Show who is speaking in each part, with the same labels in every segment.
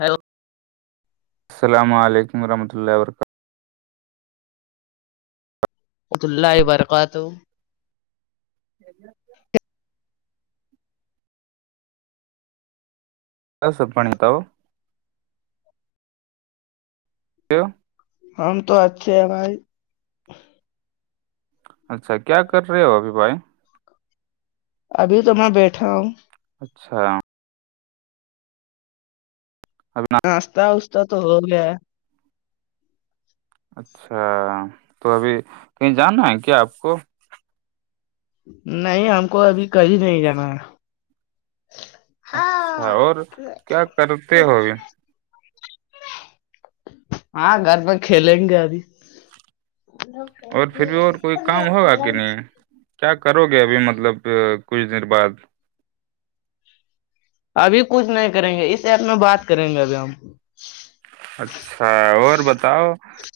Speaker 1: Hello
Speaker 2: السلام علیکم ورحمۃ اللہ و برکاتہ
Speaker 1: خت اللہ برکات ہو
Speaker 2: [unintelligible] کیا سب بنیتاؤ کی
Speaker 1: ہم تو اچھے ہیں بھائی
Speaker 2: اچھا کیا کر رہے ہو ابھی بھائی
Speaker 1: ابھی تو میں بیٹھا ہوں
Speaker 2: اچھا ابنا
Speaker 1: ناستاہ استا تو ہوگ گ
Speaker 2: اچھا تو ابھی کہیں جانا ہے کیا آپ کو
Speaker 1: نہیں ہم کو ابھی کبھی نہیں جانا ہے
Speaker 2: اچھا اور کیا کرتے ہو ابھی
Speaker 1: ہاں گھر پرت کھیلیں گے ابھی
Speaker 2: اور پھر بھی اور کوئی کام ہوگا کہ نہیں کیا کرو گے ابھی مطلب کچھ دیر بعد
Speaker 1: ابھی کچھ نہیں کریں گے اس ایپ میں بات کریں گے ابھی ہم
Speaker 2: اچھا اور بتاؤ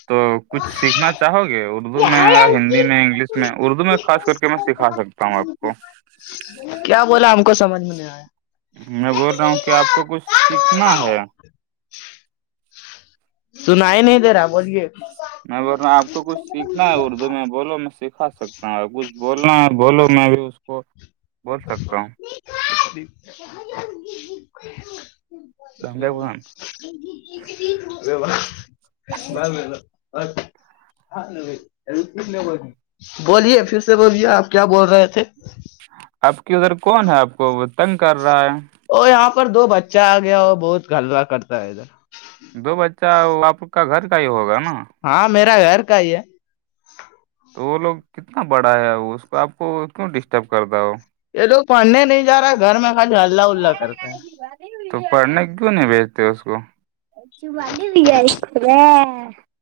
Speaker 2: تو کچھ سیکھنا چاہو گے اردو میں یا ہندی میں انگلش میں اردو میں خاص کر کے میں سکھا سکتی ہوں تا ہوں آپ کو
Speaker 1: کیا بولا ہم کو سمجھ میں نہیں آیا
Speaker 2: میں بول رہا ہوں کہ آپ کو کچھ سیکھنا ہے
Speaker 1: سنائی نہیں دے رہا بولیے
Speaker 2: میں بول آپ کو کچھ سیکھنا ہے اردو میں بولو میں سکھا سکتا ہوں کچھ بولنا بولو میں بھی اس کو بول سکتا ہوں
Speaker 1: [unintelligible]
Speaker 2: دنگے
Speaker 1: بھان
Speaker 2: [unintelligible]
Speaker 1: جب ب ہاں ک لیب بولیے پھر سے بوولے آپ کیا بول رہے تھے
Speaker 2: آپ کی ادھر کون ہے آپ کو وہ تنگ کر رہا ہے
Speaker 1: اور یہاں پر دو بچہ آ گیا اور بہت گھلوا کرتا ہے ادھر
Speaker 2: دو بچہ آپ کا گھر کا ہی ہوگا نا
Speaker 1: ہاں میرا گھر کا ہی ہے
Speaker 2: تو وہ لوگ کتنا بڑا ہے اس کو آپ کو کیوں ڈسٹرب کرتا ہو
Speaker 1: یہ لوگ پڑھنے نہیں جا رہا ہے گھر میں خاج ہلہ الہ کرتے ہیں
Speaker 2: تو پڑھنے کیوں نہیں بیجتے اس کو [unintelligible]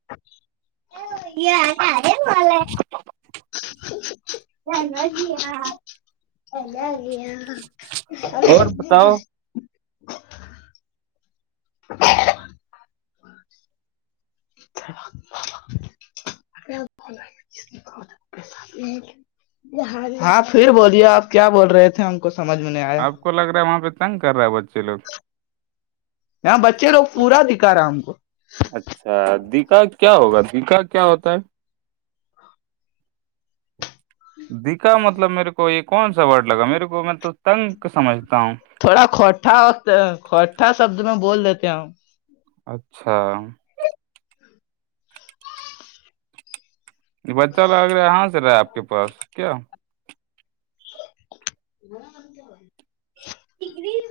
Speaker 2: [unintelligible]
Speaker 1: [unintelligible]
Speaker 2: اور بتاؤ
Speaker 1: [unintelligible] ہاں پھر بولیے آپ کیا بول رہے تھے ہم کو سمجھ میں نہیں آیا
Speaker 2: آپ کو لگ رہا ہے وہاں پہ تنگ کر رہا ہے بچے لگ
Speaker 1: بچے لوگ پورا دکھا رہا ہم کو
Speaker 2: اچھا دیکا کیا ہوگا دیکا کیا ہوتا ہے دکھا مطلب میرے کو یہ کون سا ورڈ لگا میرے کو میں تو تنگ سمجھتا ہوں
Speaker 1: تھوڑا کھوٹھا وقت کھوٹھا شبد میں بول دیتے ہیں
Speaker 2: اچھا یہ بچہ لگا گ رہا یہاں سے رہا آپ کے پاس کیا
Speaker 1: [unintelligible]
Speaker 2: پگری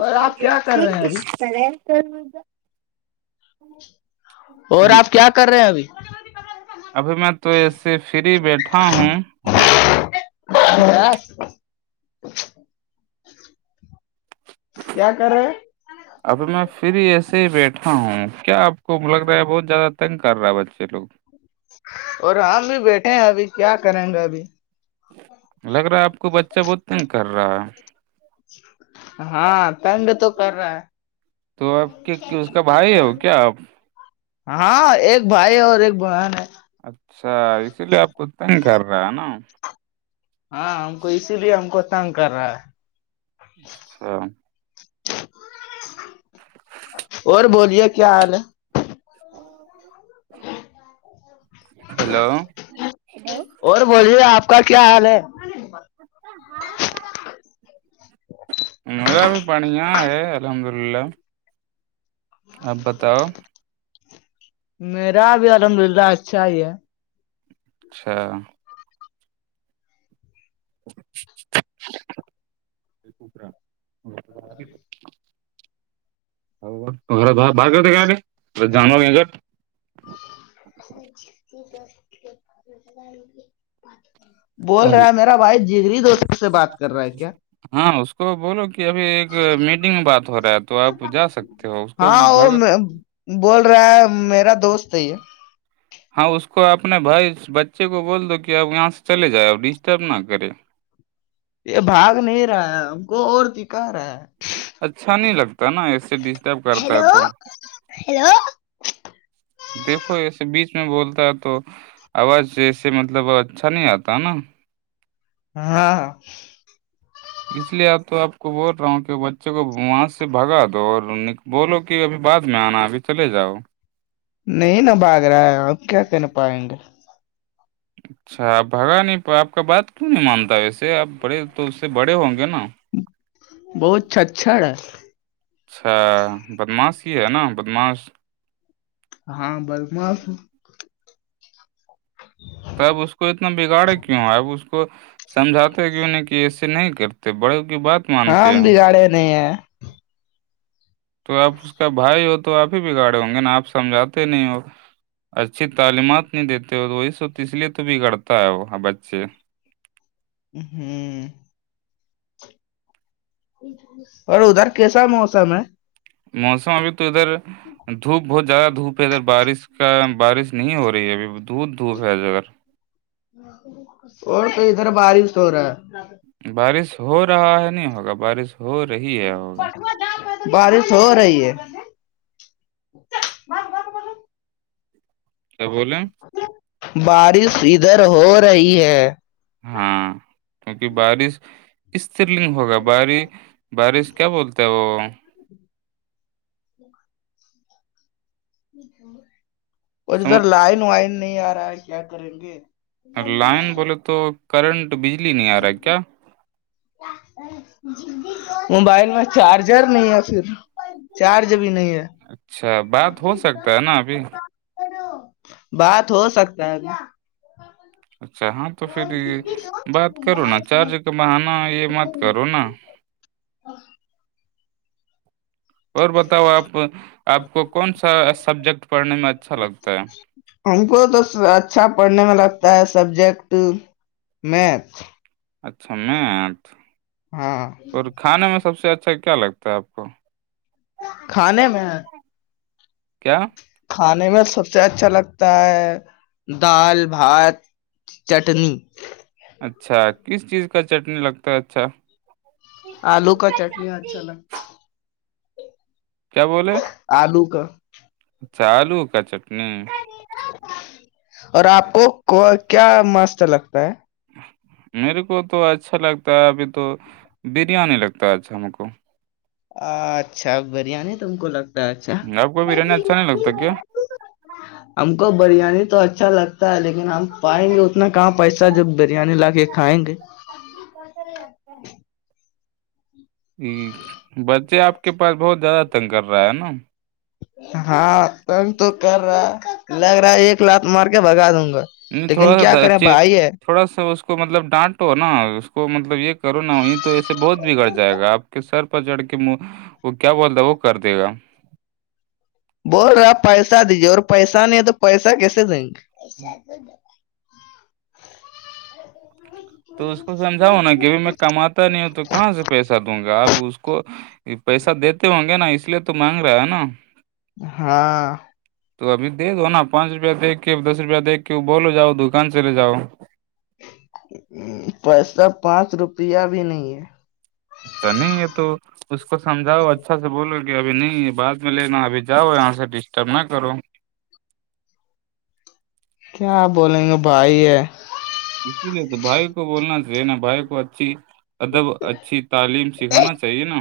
Speaker 1: اور آپ کیا کر رہے ہیں ابھی اور آپ کیا کر رہے ہیں ابھی
Speaker 2: ابھی میں تو ایسے فری بیٹھا ہوں
Speaker 1: ہ کیا کر رہے ہیں؟
Speaker 2: اب میں پھر ایسے ہی بیٹھا ہوں کیا آپ کو لگ رہا ہے بہت زیادہ تنگ کر رہا ہے بچے لوگ
Speaker 1: اور ہم بھی بیٹھے ہیں ابھی کیا کریں گا ابھی
Speaker 2: لگ رہا ہے آپ کو بچہ بہتتےن کر رہا ہے
Speaker 1: ہاں پینڈ تو کر رہا ہے
Speaker 2: تو آپ کے اس کا بھائی ہو کیا آپ
Speaker 1: ہاں ایک بھائی اور ایک بہن ہے
Speaker 2: اچھا اسی لیے آپ خود ت نہیں کر رہے ہے نا
Speaker 1: ہاں ہم کو اسی لیے ہم کو تنگ کر رہا ہے
Speaker 2: اچھا
Speaker 1: اور بولیے کیا حال ہے
Speaker 2: ہیلوو
Speaker 1: اور بولیے آپ کا کیا حال ہے
Speaker 2: اھا ہائے س مذا بھی پانییاں الحمد اللہ آب بتاؤ
Speaker 1: میرا ابھی الحمد للہ اچھا ہی ہے
Speaker 2: اچھا باہ باہر کرتے گے جانور کے گھر
Speaker 1: [inaudible] بول
Speaker 2: اگر
Speaker 1: رہا ہے میرا وائف جگری دوست سے بات کر رہا ہے کیا
Speaker 2: ہاں اس کو بولو کہ ابھی ایک میٹنگ میں بات ہو رہا ہے تو آپ جا سکتے ہو اس کو
Speaker 1: ہاں وہ
Speaker 2: بھگ
Speaker 1: میں بول رہا ہے میرا دوست ہے یہ
Speaker 2: ہاں اس کو اپنے بھائی بچے کو بول دو کہ اب یہاں سے چلے جائے ا ڈسٹرب نہ کرے
Speaker 1: یہ بھاگ نہیں رہا ہے ہم کو اور دکھا رہا ہے
Speaker 2: اچھا نہیں لگتا نا ایسے ڈسٹرب کرتا ہے تو دیکھو ایسے بیچ میں بولتا ہے تو آواز جیسے مطلب اچھا نہیں آتا نا
Speaker 1: ہاں ہاں
Speaker 2: اس لیے تو آپ کو بول رہا ہوں کہ بچے کو وہاں سے بھگا دو اور بولو کہ ابھی بعد میں آنا ہے ابھی چلے جاؤ
Speaker 1: نہیں ن بھاگ رہا ہے آپ کیا کر پائیں گے
Speaker 2: اچھا بھگا نہیں آپ کا بات کیوں نہیں مانتا ویسے آپ بڑے تو اس سے بڑے ہوں گے نا
Speaker 1: بہت چچچاا
Speaker 2: اچھا بدماش ہی ہے نا بدماس
Speaker 1: ہاں برمف
Speaker 2: تو اب اس کو اتنا بگاڑ کیوں اب اس کو سمجھاتے کیوں نہیں کہ اسے نہیں کرتے تو بڑے کی بات
Speaker 1: ہاں
Speaker 2: مانتے
Speaker 1: ہم
Speaker 2: ہیں
Speaker 1: بگاڑے نہیں ہے
Speaker 2: تو آپ اس کا بھائی ہو تو آپ ہی بگاڑے ہوں گے نا آپ سمجھاتے نہیں ہوگا اچھی تعلیمات نہیں دیتے ہو تو وہی سب اس لیے تو بگڑتا ہے وہ بچے
Speaker 1: ہوں اور ادھر کیسا موسم ہے
Speaker 2: موسم ابھی تو ادھر دھوپ بہت زیادہ دھوپ ہے ادھر بارش کیا بارش نہیں ہو رہی ہے ابھی دھودھ دھوپ ہے جگر
Speaker 1: اور کو ادھر بارش ہو رہا ہے
Speaker 2: بارش ہو رہا ہے نہیں ہوگا بارش ہو رہی ہے ہوگا
Speaker 1: بارش ہو رہی ہے
Speaker 2: کیا بولیں
Speaker 1: بارش ادھر ہو رہی ہے
Speaker 2: ہاں کیونکہ بارش استلنگ ہوگا بار بارش کیا بولتے ہیں وہ
Speaker 1: اور ادھر
Speaker 2: سم-
Speaker 1: لائن وائن نہیں آ رہا ہے کیا کریں گے
Speaker 2: لائن بولے تو کرنٹ بجلی نہیں آ رہا ہے کیا
Speaker 1: موبائل میں چارجر نہیں ہے پھر چارج بھی نہیں ہے
Speaker 2: اچھا بات ہو سکتا ہے نا ابھی
Speaker 1: بات ہو سکتا ہے اب
Speaker 2: اچھا ہاں تو پھر یہ بات کرو نا چارج کا بہانا یہ مت کرو نا
Speaker 1: [inaudible]
Speaker 2: اور بتاؤ آپ آپ کو کون سا سبجیکٹ پڑھنے میں اچھا لگتا ہے
Speaker 1: ہم کو تو اچھا پڑھنے میں لگتا ہے سبجیکٹ میتھ
Speaker 2: اچھا میں آٹ
Speaker 1: ہاں
Speaker 2: اور کھانے میں سب سے اچھا کیا لگتا ہے آپ کو
Speaker 1: کھانے میں
Speaker 2: کیا
Speaker 1: کھانے میں سب سے اچھا لگتا ہے دال بھات چٹنی
Speaker 2: اچھا کس چیز کا چٹنی لگتا ہے اچھا
Speaker 1: آلو کا چٹنی اچھا لگ
Speaker 2: کیا بولے
Speaker 1: آلو کا
Speaker 2: چالو کا چٹنی
Speaker 1: اور آپ کو کیا مست لگتا ہے
Speaker 2: میرے کو تو اچھا لگتا ہے ابھی تو بریانی لگتا ہے اچھا میر کو
Speaker 1: اچھا بریانی تم کو لگتا ہے اچھا
Speaker 2: اب کو بھی رہنے اچھا نہیں لگتا کیا
Speaker 1: ہم کو بریانی تو اچھا لگتا ہے لیکن ہم پائیں گے اتنا کہاں پیسہ جب بریانی لا کے اٹھائیں گے
Speaker 2: سا جگتا بچے آپ کے پاس بہت زیادہ تنگ کر رہا ہے نا
Speaker 1: ہاں کم تو کر رہا لگ رہا ہے ایک کلاات مار کے بگا دوں گا
Speaker 2: نہیں
Speaker 1: لیکن
Speaker 2: تھوڑا
Speaker 1: کیا
Speaker 2: سا
Speaker 1: کریں
Speaker 2: اچھے
Speaker 1: بھائی ہے
Speaker 2: تھوڑا سا اس کو مطلب ڈانٹو نا اس کو مطلب یہ کرو نا وہیں تو ایسے بہت بگڑ جائے گا آپ کہ سر پر چڑ کے وہ کیا بولتا وہ کر دے گا
Speaker 1: بول رہا آپ پیسہ دیجیے اور پیسانی نہیں ہے تو پیسہ کیسے دیں گے
Speaker 2: تو اس کو سمجھاؤ نا کہ بائی میں کماتا نہیں ہوں تو کہاں سے پیسہ دوں گا آپ اس کو یہ پیسہ دیتے ہوں گے نا اس لیے تو مانگ رہا ہے نا
Speaker 1: ہاں
Speaker 2: تو ابھی دے دو نا پانچ روپیہ دےھ کے دس روپیہ دے کے بولو جاؤ دکان چلے جاؤ
Speaker 1: پیسہ پانچ روپیہ بھی نہیں ہے
Speaker 2: نہیں یہ تو اس کو سمجھاؤ اچھا سے بولو کہ اب نہیں بد میں لینا جاؤ یہاں سے ڈسٹرب نہ کرو
Speaker 1: کیاپ بولیں گے بھائی ہے
Speaker 2: اس لیے تو بھائی کو بولنا رہے نا بھائی کو اچھی ادب اچھی تعلیم سکھانا چاہیے نا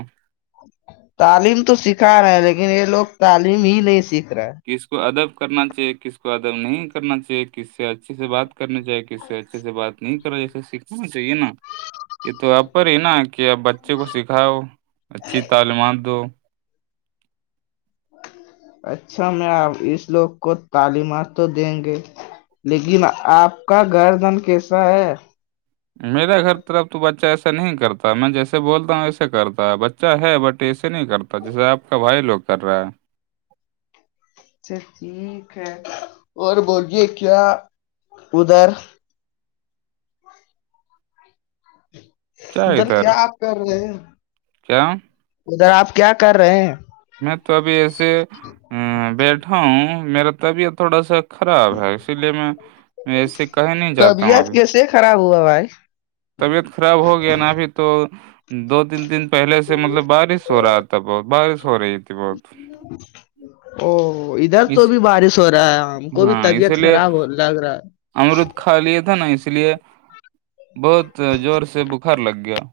Speaker 1: اچ [inaudible] تعلیم تو سکھا رہے ہیں لیکن یہ لوگ تعلیم ہی نہیں سیکھ رہے
Speaker 2: کس کو ادب کرنا چاہیے کس کو ادب نہیں کرنا چاہیے کس سے اچھے سے بات کرنے جائے کس سے اچھے سے بات نہیں کرا جیسے سیکھنا چاہیے نا یہ تو ا پر ہی نا کہ آپ بچے کو سکھاؤ اچھی تعلیمات دو
Speaker 1: اچھا میں آپ اس لوگ کو تعلیمات تو دیں گے لیکن آپ کا گھر دن کیسا ہے
Speaker 2: میرے گھر طرف تو بچہ ایسا نہیں کرتا میں جیسے بولتا ہوں ویسے کرتا ہے بچ اچھا ہے بٹ ایسے نہیں کرتا جیسے آپ کا بھائی لوگ کر رہا ہے
Speaker 1: اچھا ٹھیک ہے اور بوے کیا ادھر ادھر کیا آپ کر رہے ہیں
Speaker 2: کیا
Speaker 1: ادھر آپ کیا کر رہے ہیں
Speaker 2: میں تو ابھی ایسے بیٹھا ہوں میرا تو ابھی تھوڑا سا خراب ہے اسی لیے میں ایسے کہ نہیں جاتا ہوں
Speaker 1: طبیعت
Speaker 2: ابھی
Speaker 1: کیسے خراب ہوا ہوا ہے
Speaker 2: طبیعت خراب ہو گیا نا ابھی تو دو تین دن پہلے سے مطلب بارش ہو رہا تھا بہت بارش ہو رہی تھی بہت
Speaker 1: او [inaudible] ادھر تو
Speaker 2: اس
Speaker 1: بھی بارش ہو رہا ہے ہم کو بھی طبیعت خراب ہو لگ رہا ہے
Speaker 2: امرد کھا لیا تھا نا اس لیے بہت زور سے بخار لگ گیا [unintelligible]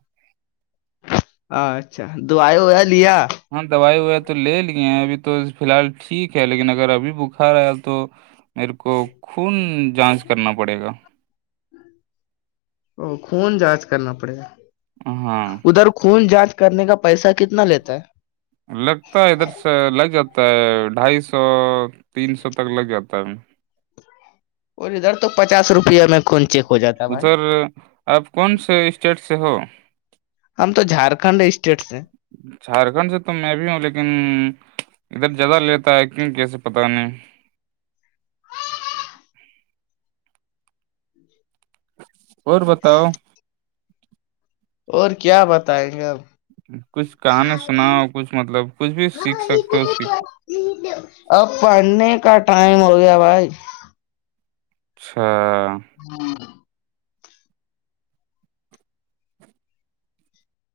Speaker 1: اچھا دائی ویا لیا
Speaker 2: ہاں دوائی وائی تو لے لیے ہیں ابھی تو فی الحال ٹھیک ہے لیکن اگر ابھی بخار آیا تو [unintelligible] میرے کو خون جانچ کرنا پڑے گا
Speaker 1: خون جانچ کرنا پڑے گا
Speaker 2: ہاں
Speaker 1: ادھر خون جانچ کرنے کا پیسہ کتنا لیتا ہے
Speaker 2: لگتا ہے ادھر سے لگ جاتا ہے ڈھائی سو تین سو تک لگ جاتا ہے
Speaker 1: اور ادھر تو پچاس روپے میں کون چیک ہو جاتا بھائی
Speaker 2: ادھر آپ کون سے اسٹیٹ سے ہو
Speaker 1: ہم تو جھارکھنڈ اسٹیٹ سے
Speaker 2: جھارکھنڈ سے تو میں بھی ہوں لیکن ادھر زیادہ لیتا ہے کیوں کیسے پت نہیں [inaudible] اور بتاؤ
Speaker 1: اور کیا بتائیں گے اب
Speaker 2: کچھ کہانی
Speaker 1: ہ
Speaker 2: سناؤ کچھ مطلب کچھ بھی سیکھ
Speaker 1: ہاں یہ
Speaker 2: سکتے ہو سیکھ۔
Speaker 1: بھی [inaudible] اب پڑھنے کا ٹائم ہو گیا بھائی
Speaker 2: اچھا [inaudible]
Speaker 1: ہوں [inaudible]